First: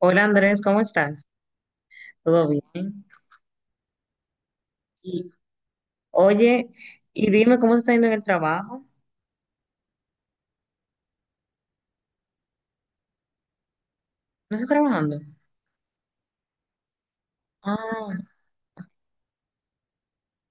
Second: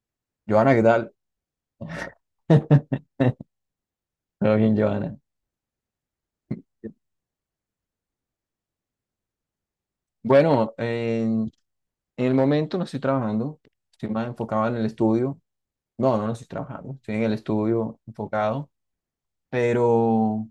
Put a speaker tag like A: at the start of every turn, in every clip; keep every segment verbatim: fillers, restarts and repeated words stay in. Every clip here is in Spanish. A: Hola Andrés,
B: Joana,
A: ¿cómo
B: ¿qué tal?
A: estás? ¿Todo bien?
B: Todo bien, Joana.
A: Y, oye, y dime cómo te está yendo en el trabajo.
B: Bueno, en, en el momento no estoy trabajando, estoy más
A: ¿No
B: enfocado
A: estás
B: en el
A: trabajando?
B: estudio. No, no, no estoy trabajando, estoy en el estudio
A: Ah,
B: enfocado, pero,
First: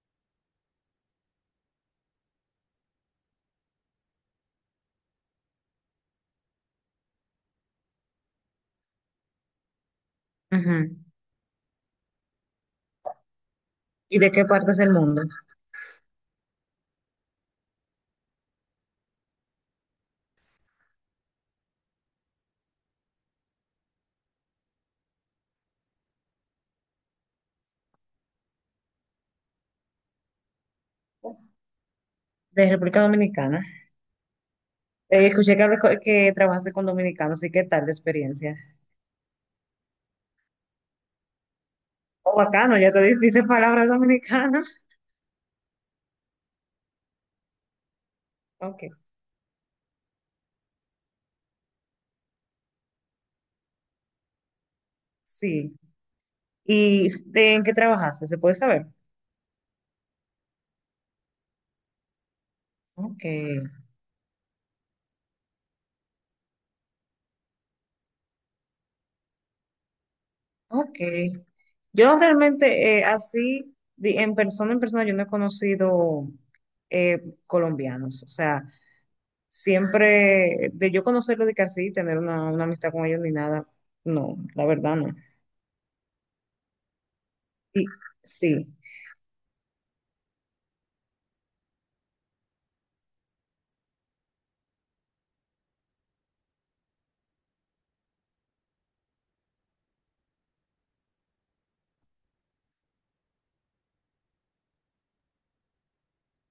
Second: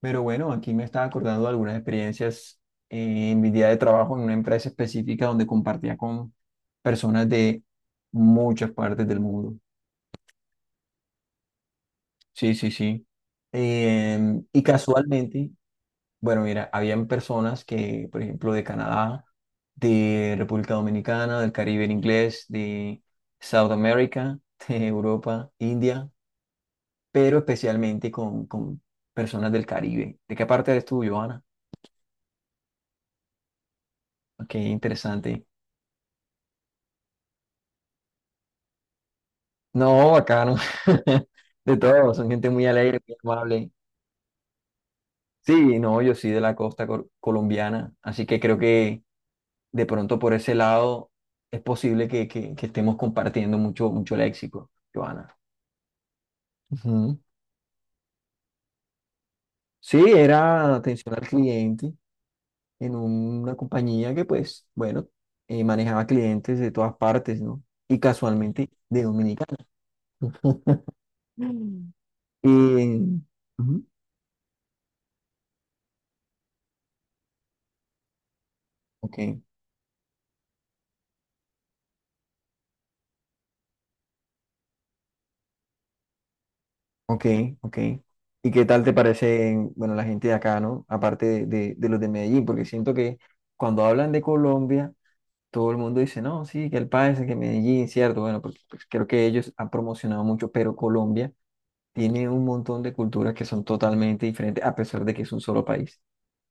B: pero bueno, aquí me estaba acordando de algunas experiencias eh, en mi día de trabajo en una empresa específica donde compartía con personas de muchas partes del mundo.
A: ujú.
B: Sí, sí, sí.
A: ¿Y de
B: Em,
A: qué
B: y
A: parte es el mundo?
B: casualmente, bueno, mira, habían personas que, por ejemplo, de Canadá, de República Dominicana, del Caribe en inglés, de South America, de Europa, India, pero especialmente con, con personas del Caribe. ¿De qué parte eres tú, Johanna?
A: De República Dominicana.
B: Qué
A: Eh,
B: interesante.
A: escuché que, hablas co- que trabajaste con dominicanos, ¿y qué tal la experiencia?
B: No, bacano. De todo, son
A: Oh,
B: gente muy
A: bacano, ya
B: alegre,
A: te
B: muy
A: dices
B: amable.
A: palabras dominicanas.
B: Sí, no, yo sí de la costa col- colombiana, así que creo
A: Ok,
B: que de pronto por ese lado es posible que, que- que estemos compartiendo mucho, mucho léxico, Joana.
A: sí. ¿Y
B: Ujú.
A: de- en qué trabajaste? ¿Se puede saber?
B: Sí, era atención al cliente en
A: Ok,
B: una compañía que pues, bueno, eh, manejaba clientes de todas partes, ¿no? Y casualmente de Dominicana.
A: ok.
B: Mm.
A: Yo
B: Y,
A: realmente eh, así,
B: ujú,
A: di- en persona, en persona, yo no he conocido eh, colombianos. O sea,
B: ok.
A: siempre de yo conocerlo de que así, tener una, una amistad con ellos ni nada, no, la verdad no.
B: Ok, ok.
A: Y
B: ¿Y qué
A: sí,
B: tal te parece, bueno, la gente de acá, ¿no? Aparte de, de- de los de Medellín, porque siento que cuando hablan de Colombia, todo el mundo dice, no, sí, que el país, que Medellín, cierto, bueno, porque pues, creo que ellos han promocionado mucho, pero Colombia tiene un montón de culturas que son totalmente diferentes, a pesar de que es un solo país.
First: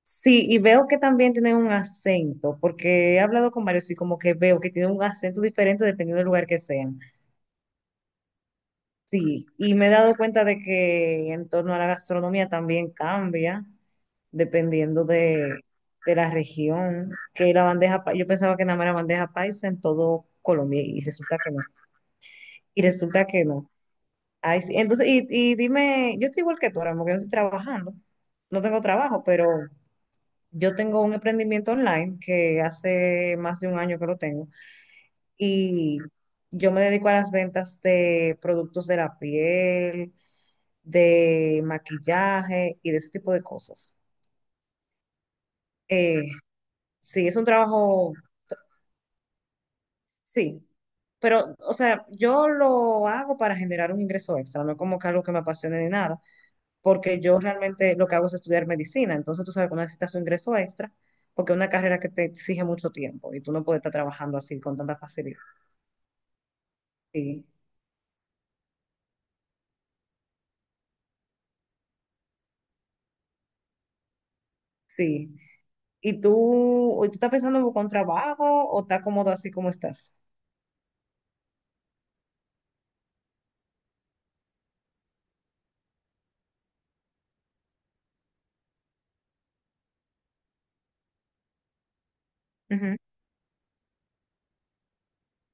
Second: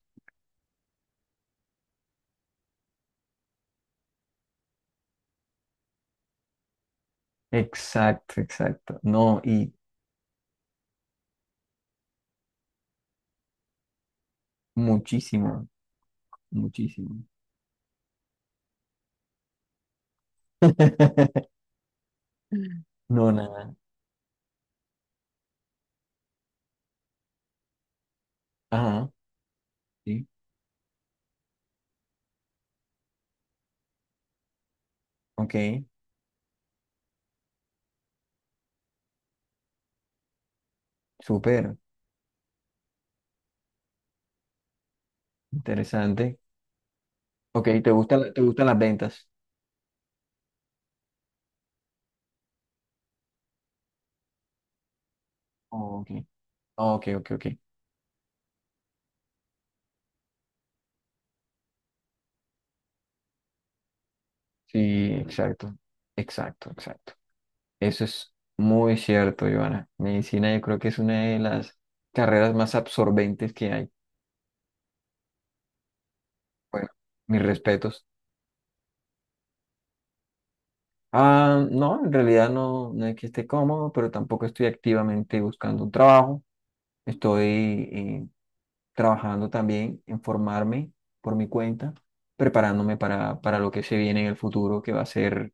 A: sí, y veo que también tienen un acento, porque he hablado con varios y como que veo que tienen un acento diferente dependiendo del lugar que sean.
B: Exacto, exacto. No,
A: Sí,
B: y
A: y me he dado cuenta de que en torno a la gastronomía también cambia dependiendo de,
B: muchísimo,
A: de la región,
B: muchísimo.
A: que la bandeja, pa- yo pensaba que nada más era bandeja paisa en todo Colombia y resulta que no, y resulta
B: No,
A: que no.
B: nada.
A: Ay, sí, Entonces, y, y dime, yo estoy igual que tú ahora, porque yo estoy trabajando, no tengo
B: Ajá,
A: trabajo, pero
B: sí.
A: yo tengo un emprendimiento online que hace más de un año que lo tengo
B: Ok,
A: y yo me dedico a las ventas de productos de la piel de
B: súper
A: maquillaje y de ese tipo de cosas. Eh,
B: interesante.
A: sí, es un
B: Ok, ¿te
A: trabajo,
B: gustan, te gustan las ventas?
A: sí, pero, o sea, yo lo hago para generar un ingreso extra, no es como que algo que me apasione ni
B: Ok,
A: nada,
B: ok,
A: porque
B: ok,
A: yo
B: ok.
A: realmente lo que hago es estudiar medicina, entonces tú sabes que uno necesita su ingreso extra, porque es una carrera que te exige mucho tiempo y tú no puedes estar trabajando así con tanta
B: Sí,
A: facilidad.
B: exacto, exacto, exacto.
A: Sí,
B: Eso es muy cierto, Ivana. Medicina yo creo que es una de las carreras más absorbentes que hay.
A: sí. ¿Y
B: Bueno,
A: tú, y tú estás
B: mis
A: pensando en buscar un
B: respetos.
A: trabajo o estás cómodo así como estás?
B: Ah, no, en realidad no, no es que esté cómodo, pero tampoco estoy activamente buscando un trabajo. Estoy eh, trabajando también en formarme por mi cuenta,
A: Ujú.
B: preparándome para, para lo que se viene en el futuro, que va a ser.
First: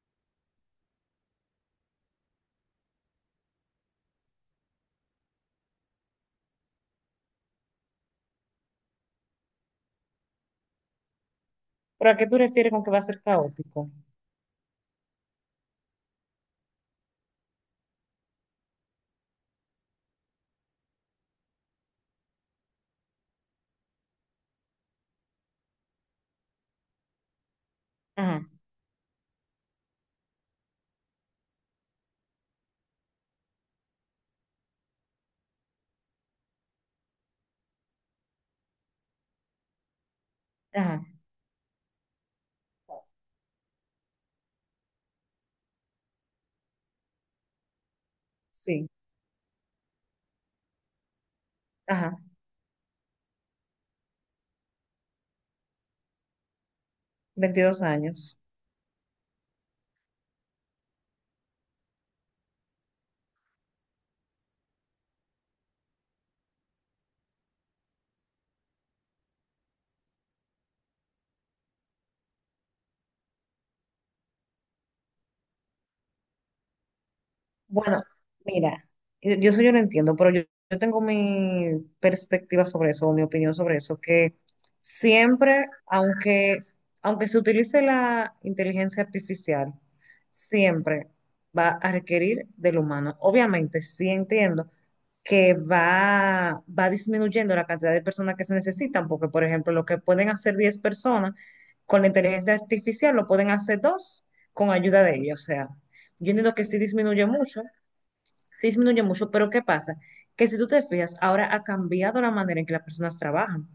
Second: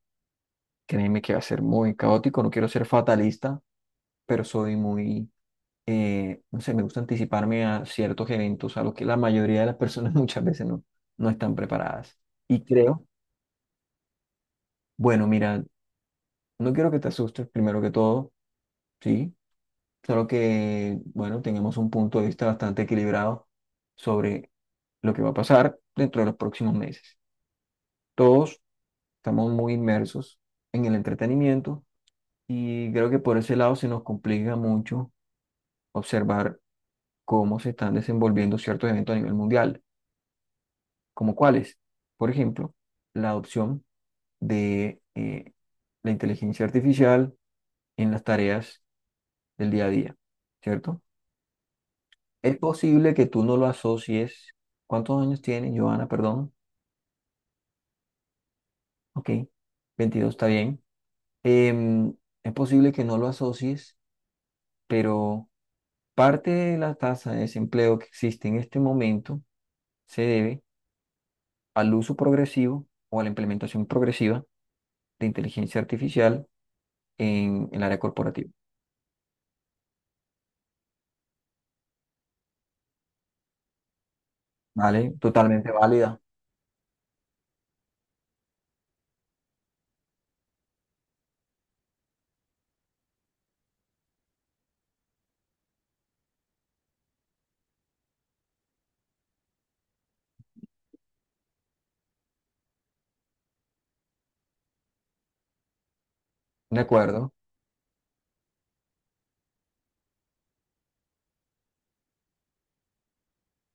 B: Créeme que va a ser muy caótico, no quiero ser fatalista, pero soy muy, eh, no sé, me gusta anticiparme a ciertos eventos a los que la mayoría de las personas muchas veces no, no están
A: ¿Pero a
B: preparadas.
A: qué tú
B: Y
A: refieres con que va
B: creo,
A: a ser caótico?
B: bueno, mira, no quiero que te asustes primero que todo, ¿sí? Claro que, bueno, tengamos un punto de vista bastante equilibrado sobre lo que va a pasar dentro de los próximos meses.
A: Ajá.
B: Todos estamos muy inmersos en el entretenimiento. Y creo que por ese lado se nos complica mucho observar cómo se están desenvolviendo ciertos eventos a nivel mundial,
A: Ajá,
B: como cuáles. Por ejemplo, la adopción de eh, la inteligencia artificial en las tareas
A: sí,
B: del día a día, ¿cierto?
A: ajá,
B: Es posible que tú no lo asocies. ¿Cuántos años tiene Joana? Perdón.
A: veintidós años.
B: Ok, veintidós está bien. Em, es posible que no lo asocies, pero parte de la tasa de desempleo que existe en este momento se debe al uso progresivo o a la implementación progresiva de inteligencia artificial en el área
A: Bueno,
B: corporativa.
A: mira, yo, yo eso yo lo entiendo, pero yo, yo tengo mi perspectiva sobre eso, o mi opinión sobre eso, que
B: ¿Vale?
A: siempre,
B: Totalmente válida.
A: aunque, aunque se utilice la inteligencia artificial, siempre va a requerir del humano. Obviamente, sí entiendo que va, va disminuyendo la cantidad de personas que se necesitan, porque, por ejemplo, lo que pueden hacer diez personas con la inteligencia artificial lo pueden hacer dos con ayuda de ella. O sea, yo entiendo que sí
B: De
A: disminuye
B: acuerdo,
A: mucho, sí disminuye mucho, pero ¿qué pasa? Que si tú te fijas, ahora ha cambiado la manera en que las personas trabajan.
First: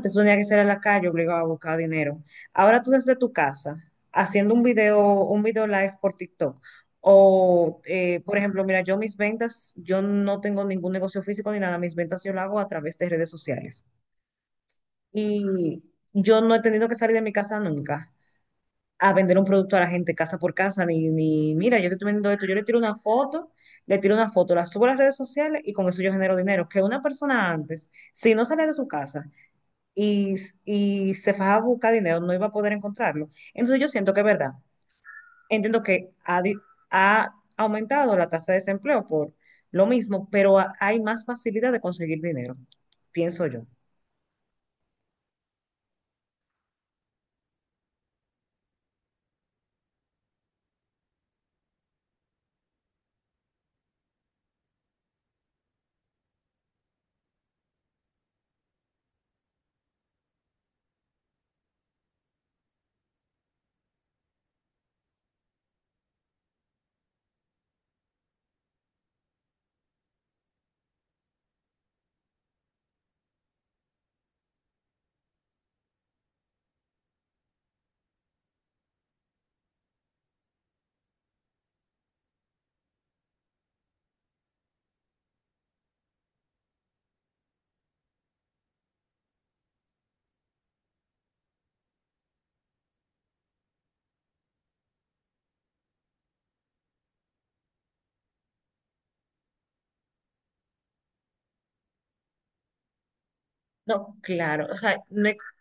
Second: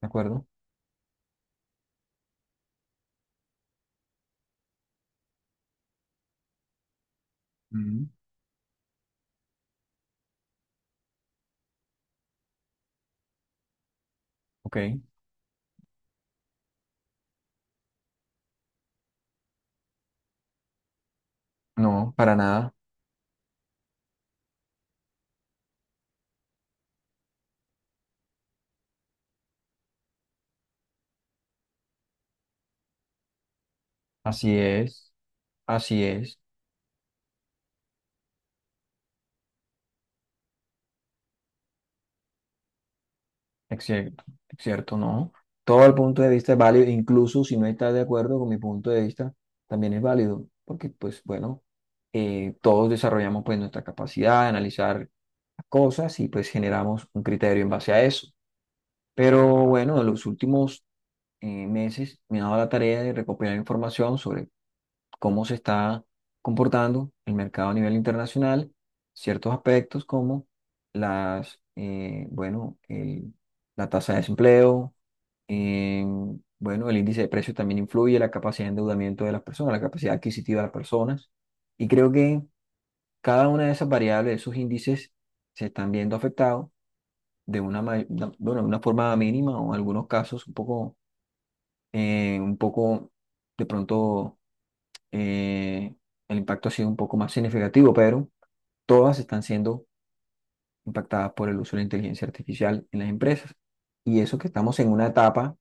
B: de
A: tenía que
B: acuerdo.
A: salir a la calle obligado a buscar dinero. Ahora tú desde tu casa, haciendo un video, un video live por TikTok. O,
B: Mm,
A: eh, por ejemplo, mira, yo mis ventas, yo no tengo ningún negocio físico ni nada, mis ventas yo lo hago a través de redes sociales.
B: ok.
A: Y yo no he tenido que salir de mi casa nunca a vender un producto a la gente casa por casa, ni, ni mira, yo te estoy
B: No,
A: vendiendo
B: para
A: esto, yo le
B: nada.
A: tiro una foto, le tiro una foto, la subo a las redes sociales y con eso yo genero dinero. Que una persona antes, si no salía de su casa y, y se fajaba a buscar dinero, no iba a poder encontrarlo. Entonces yo siento que es verdad,
B: Así es,
A: entiendo
B: así
A: que
B: es.
A: ha, di- ha aumentado la tasa de desempleo por lo mismo, pero ha- hay más facilidad de conseguir dinero, pienso yo.
B: Es cierto, es cierto, no. Todo el punto de vista es válido, incluso si no estás de acuerdo con mi punto de vista, también es válido, porque pues bueno, eh, todos desarrollamos pues nuestra capacidad de analizar las cosas y pues generamos un criterio en base a eso. Pero bueno, en los últimos eh, meses me ha dado la tarea de recopilar información sobre cómo se está comportando el mercado a nivel internacional, ciertos aspectos como las, eh, bueno, el- la tasa de desempleo, eh, bueno, el índice de precios también influye, la capacidad de endeudamiento de las personas, la capacidad adquisitiva de las personas. Y creo que cada una de esas variables, esos índices, se están viendo afectados de una, ma- de- bueno, de una forma mínima o en algunos casos un poco eh, un poco, de pronto, eh, el impacto ha sido un poco más significativo, pero todas están siendo impactadas por el uso de la inteligencia artificial en las empresas.
A: No,
B: Y eso que
A: claro, o
B: estamos en
A: sea,
B: una
A: no, es-
B: etapa,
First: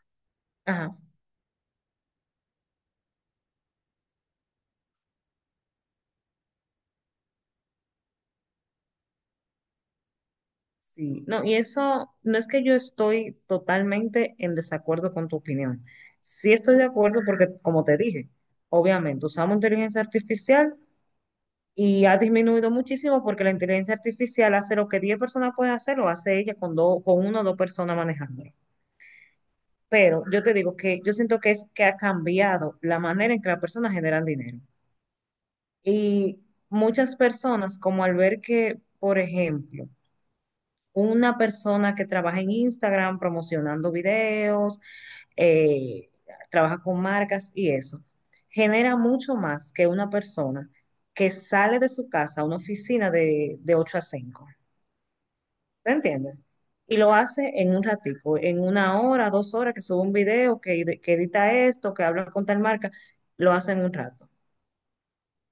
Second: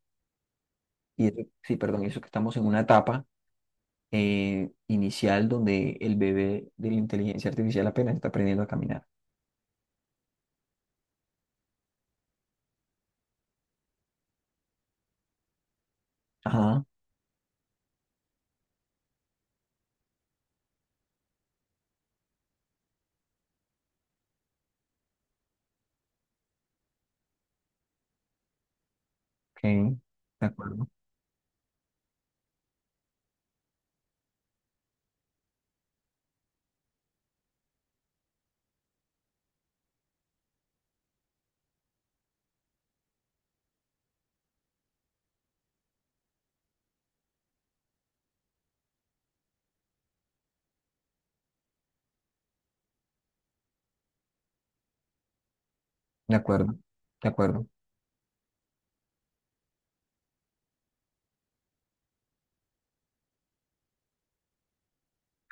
A: ajá.
B: y eso- sí, perdón, y eso que estamos en una etapa eh, inicial donde el bebé de la inteligencia artificial apenas está aprendiendo a caminar.
A: Sí, no, y eso no es que yo estoy totalmente en desacuerdo con tu opinión. Sí estoy de
B: Ajá,
A: acuerdo porque, como te dije, obviamente usamos inteligencia artificial y ha disminuido muchísimo porque la inteligencia artificial hace lo que diez personas pueden hacer, lo hace ella con, dos, con una o dos personas manejándolo.
B: ok,
A: Pero yo
B: de
A: te digo
B: acuerdo,
A: que yo siento que es que ha cambiado la manera en que las personas generan dinero. Y muchas personas, como al ver que, por ejemplo, una persona que trabaja en Instagram promocionando videos, eh, trabaja con marcas y eso, genera mucho más que una persona que sale de su casa a una oficina de, de, ocho a cinco. ¿Te
B: de
A: entiendes?
B: acuerdo,
A: Y lo
B: de
A: hace
B: acuerdo.
A: en un ratico, en una hora, dos horas, que sube un video, que, ed- que edita esto, que habla con tal marca, lo hace en un rato.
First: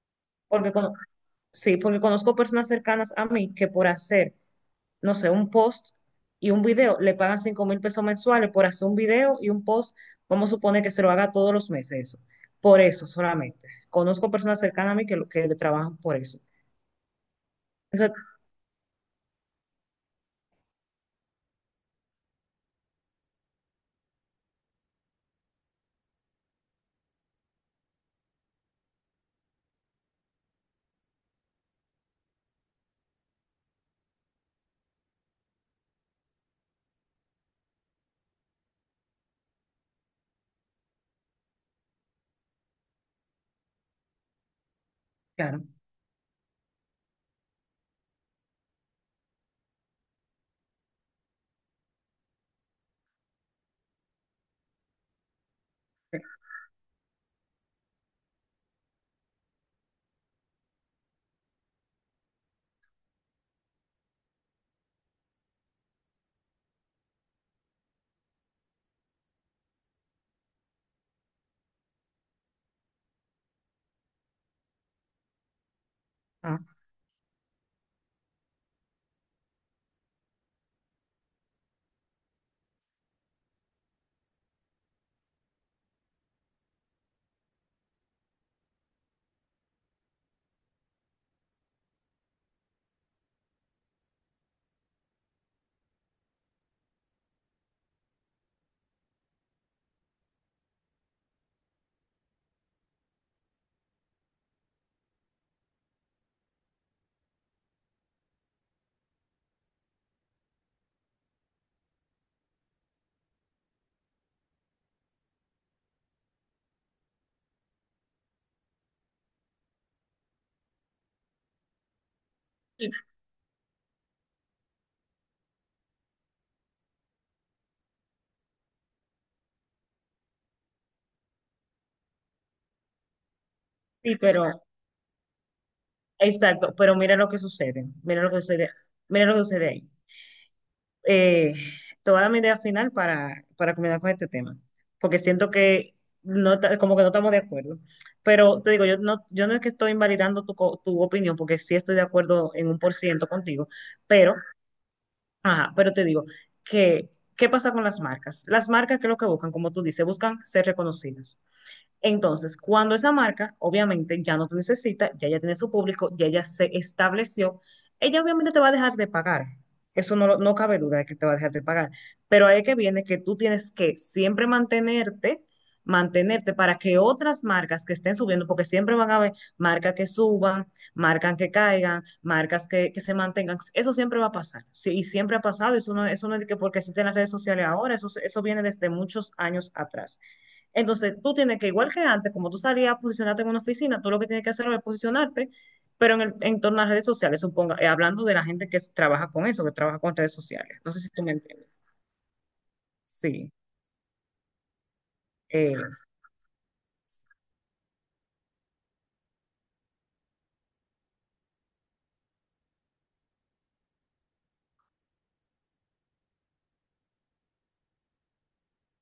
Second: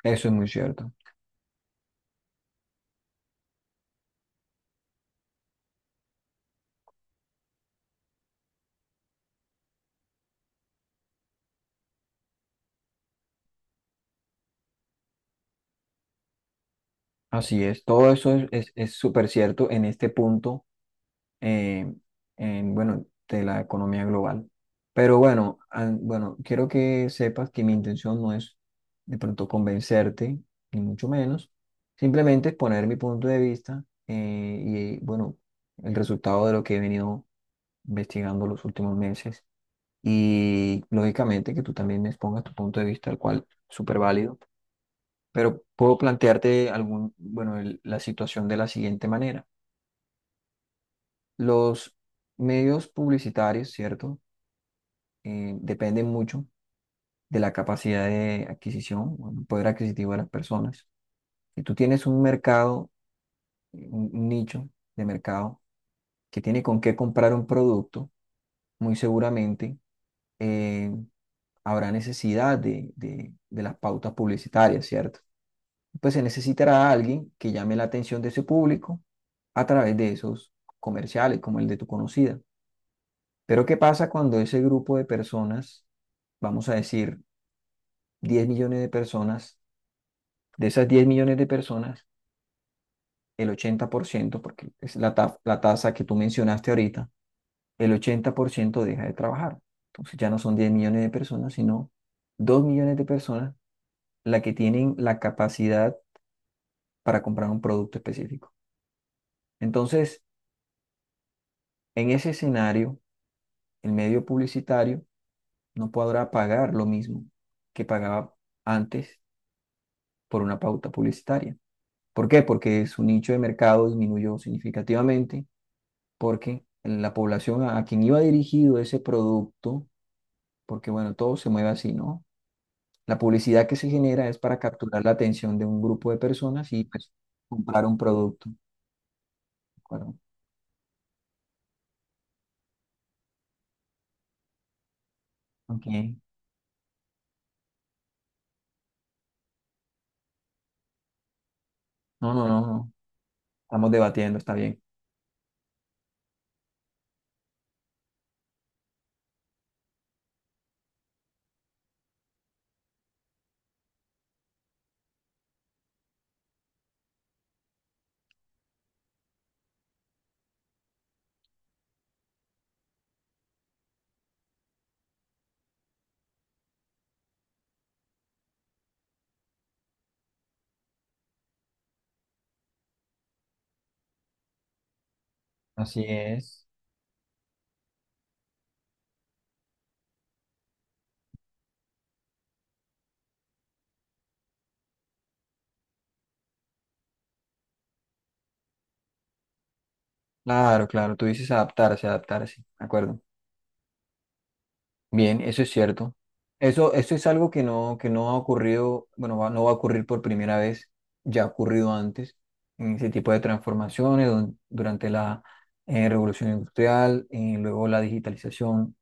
B: Eso es muy
A: Porque
B: cierto.
A: cono- sí, porque conozco personas cercanas a mí que por hacer no sé, un post y un video, le pagan cinco mil pesos mensuales por hacer un video y un post, vamos a suponer que se lo haga todos los meses. eso. Por eso solamente. Conozco personas cercanas a mí que, lo- que le trabajan por eso.
B: Así es,
A: Eso,
B: todo eso es, es, es súper cierto en este punto eh, en, bueno, de la economía global. Pero bueno, an- bueno, quiero que sepas que mi intención no es de pronto convencerte, ni mucho menos, simplemente exponer mi punto de vista eh, y bueno, el resultado de lo que he venido investigando los últimos meses. Y lógicamente que tú también me expongas tu punto de vista, el cual es súper válido. Pero
A: claro.
B: puedo plantearte algún, bueno, el- la situación de la siguiente manera. Los medios publicitarios, ¿cierto? Eh, depende mucho de la capacidad de adquisición, o el poder adquisitivo de las personas. Si tú tienes un mercado, un un nicho de mercado que tiene con qué comprar un producto, muy seguramente eh, habrá necesidad de, de- de las pautas publicitarias, ¿cierto? Pues se
A: Ah,
B: necesitará alguien que llame la atención de ese público a través de esos comerciales, como el de tu conocida. Pero ¿qué pasa cuando ese grupo de personas, vamos a decir diez millones de personas? De esas diez millones de personas, el ochenta por ciento, porque es la, ta- la tasa que tú mencionaste ahorita, el ochenta por ciento deja de trabajar. Entonces ya no son diez millones de personas, sino dos millones de personas las que tienen la capacidad para comprar un producto específico. Entonces, en ese escenario, el medio publicitario no podrá pagar lo mismo que pagaba antes por una pauta publicitaria. ¿Por qué? Porque
A: sí,
B: su nicho de mercado disminuyó significativamente porque la población a, a quien iba dirigido ese producto, porque bueno, todo se mueve así, ¿no? La publicidad que se
A: sí,
B: genera es para
A: pero,
B: capturar la atención de un grupo de personas
A: exacto,
B: y
A: pero
B: pues
A: mira lo que
B: comprar
A: sucede,
B: un
A: mira lo que
B: producto, ¿de
A: sucede, mira lo que sucede ahí.
B: acuerdo?
A: eh, toda mi idea final para, para combinar con este tema, porque siento que
B: Ok.
A: no, ta- como que no estamos de acuerdo. Pero te digo, yo no, yo no es que estoy invalidando tu, co- tu opinión, porque sí estoy de
B: No, no,
A: acuerdo
B: no,
A: en un
B: no.
A: por ciento contigo,
B: Estamos
A: pero,
B: debatiendo, está bien.
A: ajá, pero te digo que, ¿qué pasa con las marcas? Las marcas, ¿qué es lo que buscan? Como tú dices, buscan ser reconocidas. Entonces, cuando esa marca, obviamente, ya no te necesita, ya ya tiene su público, ya ya se estableció, ella obviamente te va a dejar de pagar. Eso no, lo- no cabe duda de que te va a dejar de pagar. Pero ahí es que viene que tú tienes que siempre mantenerte, mantenerte para que otras marcas que estén subiendo, porque siempre van a haber marcas que suban, marcas que caigan, marcas que, que se mantengan. Eso siempre va a pasar. Sí, y siempre ha pasado. Eso
B: Así
A: no, eso no es de que
B: es.
A: porque existen las redes sociales ahora, eso, eso viene desde muchos años atrás. Entonces, tú tienes que, igual que antes, como tú salías a posicionarte en una oficina, tú lo que tienes que hacer es posicionarte, pero en el en torno a las redes sociales, suponga, eh, hablando de la gente que s- trabaja con eso, que trabaja con redes sociales.
B: Claro,
A: No sé si
B: claro,
A: tú
B: tú
A: me
B: dices
A: entiendes.
B: adaptarse, adaptarse, ¿de acuerdo?
A: Sí,
B: Bien, eso es
A: eh,
B: cierto. Eso, eso es algo que no, que no ha ocurrido, bueno, va- no va a ocurrir por primera vez, ya ha ocurrido antes, en ese tipo de transformaciones don- durante la eh, revolución industrial, eh, luego la digitalización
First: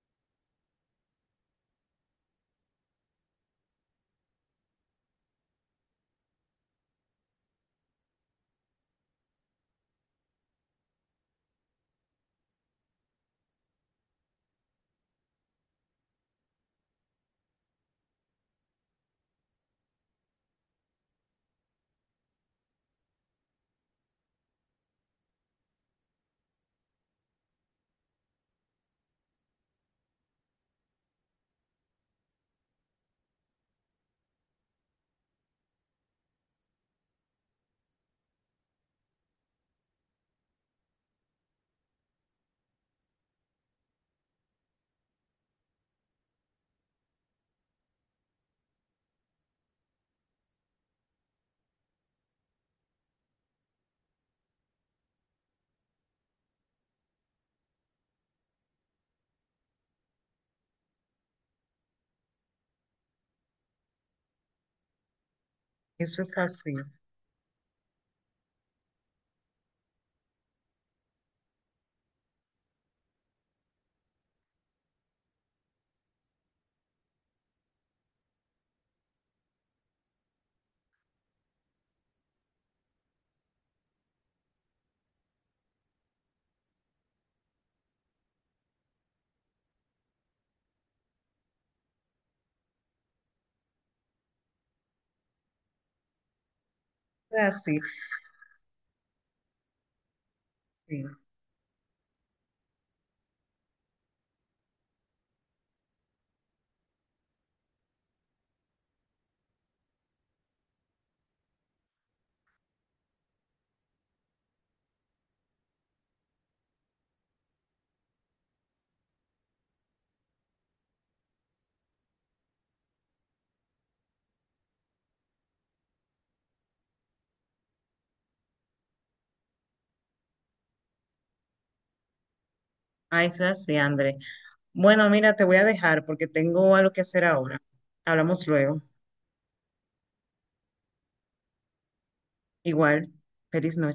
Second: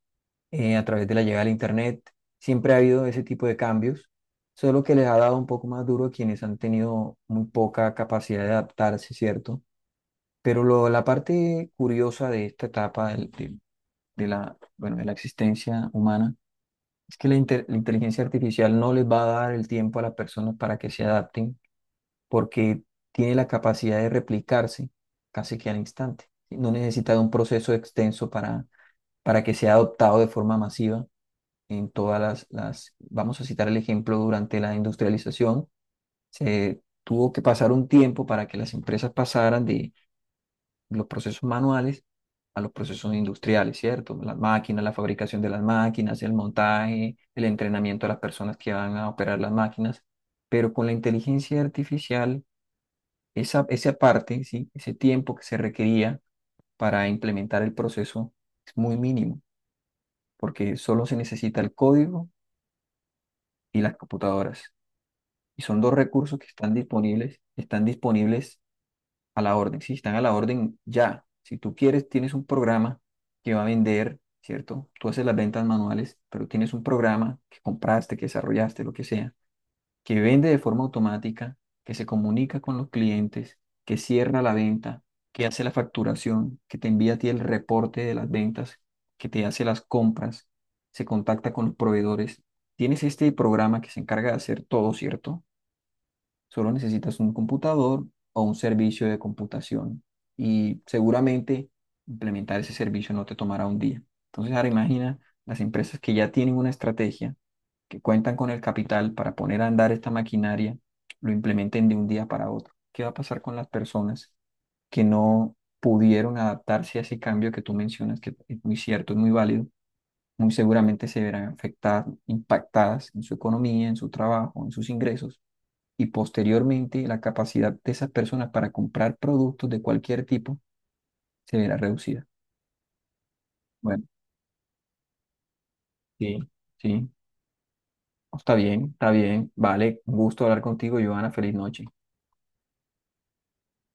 B: eh, a través de la llegada del Internet, siempre ha habido ese tipo de cambios, solo que les ha dado un poco más duro a quienes han tenido muy poca capacidad de adaptarse, ¿cierto? Pero lo, la parte curiosa de esta etapa del- del- de la, bueno, de la existencia humana, es que la, inte- la inteligencia artificial no les va a dar el tiempo a las personas para que se adapten porque tiene la capacidad de replicarse casi que al instante. No necesita de un proceso extenso para, para que sea adoptado de forma masiva en todas las, las... Vamos a citar el ejemplo durante la industrialización. Se tuvo que pasar un tiempo para que las empresas pasaran los procesos manuales a los procesos industriales, ¿cierto? Las máquinas, la fabricación de las máquinas, el montaje, el entrenamiento de las personas que van a operar las máquinas, pero con la inteligencia artificial, esa, esa parte, ¿sí? Ese tiempo que se requería para implementar el proceso es muy mínimo, porque solo se necesita el código y las computadoras. Y son dos
A: eso es
B: recursos que están
A: así.
B: disponibles, están disponibles a la orden, sí, están a la orden ya. Si tú quieres, tienes un programa que va a vender, ¿cierto? Tú haces las ventas manuales, pero tienes un programa que compraste, que desarrollaste, lo que sea, que vende de forma automática, que se comunica con los clientes, que cierra la venta, que hace la facturación, que te envía a ti el reporte de las ventas, que te hace las compras, se contacta con los proveedores. Tienes este programa que se encarga de hacer todo, ¿cierto? Solo necesitas un
A: Es así,
B: computador o un servicio de computación y
A: sí.
B: seguramente implementar ese servicio no te tomará un día. Entonces, ahora imagina las empresas que ya tienen una estrategia, que cuentan con el capital para poner a andar esta maquinaria, lo implementen de un día para otro. ¿Qué va a pasar con las personas que no pudieron adaptarse a ese cambio que tú mencionas, que es muy cierto, es muy válido? Muy seguramente se verán afectadas, impactadas en su economía, en su trabajo, en sus ingresos y posteriormente la capacidad de esas personas para comprar productos de cualquier tipo se verá reducida.
A: Ah, eso es así,
B: Bueno,
A: André. Bueno, mira, te voy a dejar porque
B: sí,
A: tengo algo que
B: sí,
A: hacer ahora. Hablamos
B: está
A: luego.
B: bien, está bien. Vale, un gusto hablar contigo, Joana. Feliz noche.
A: Igual, feliz noche.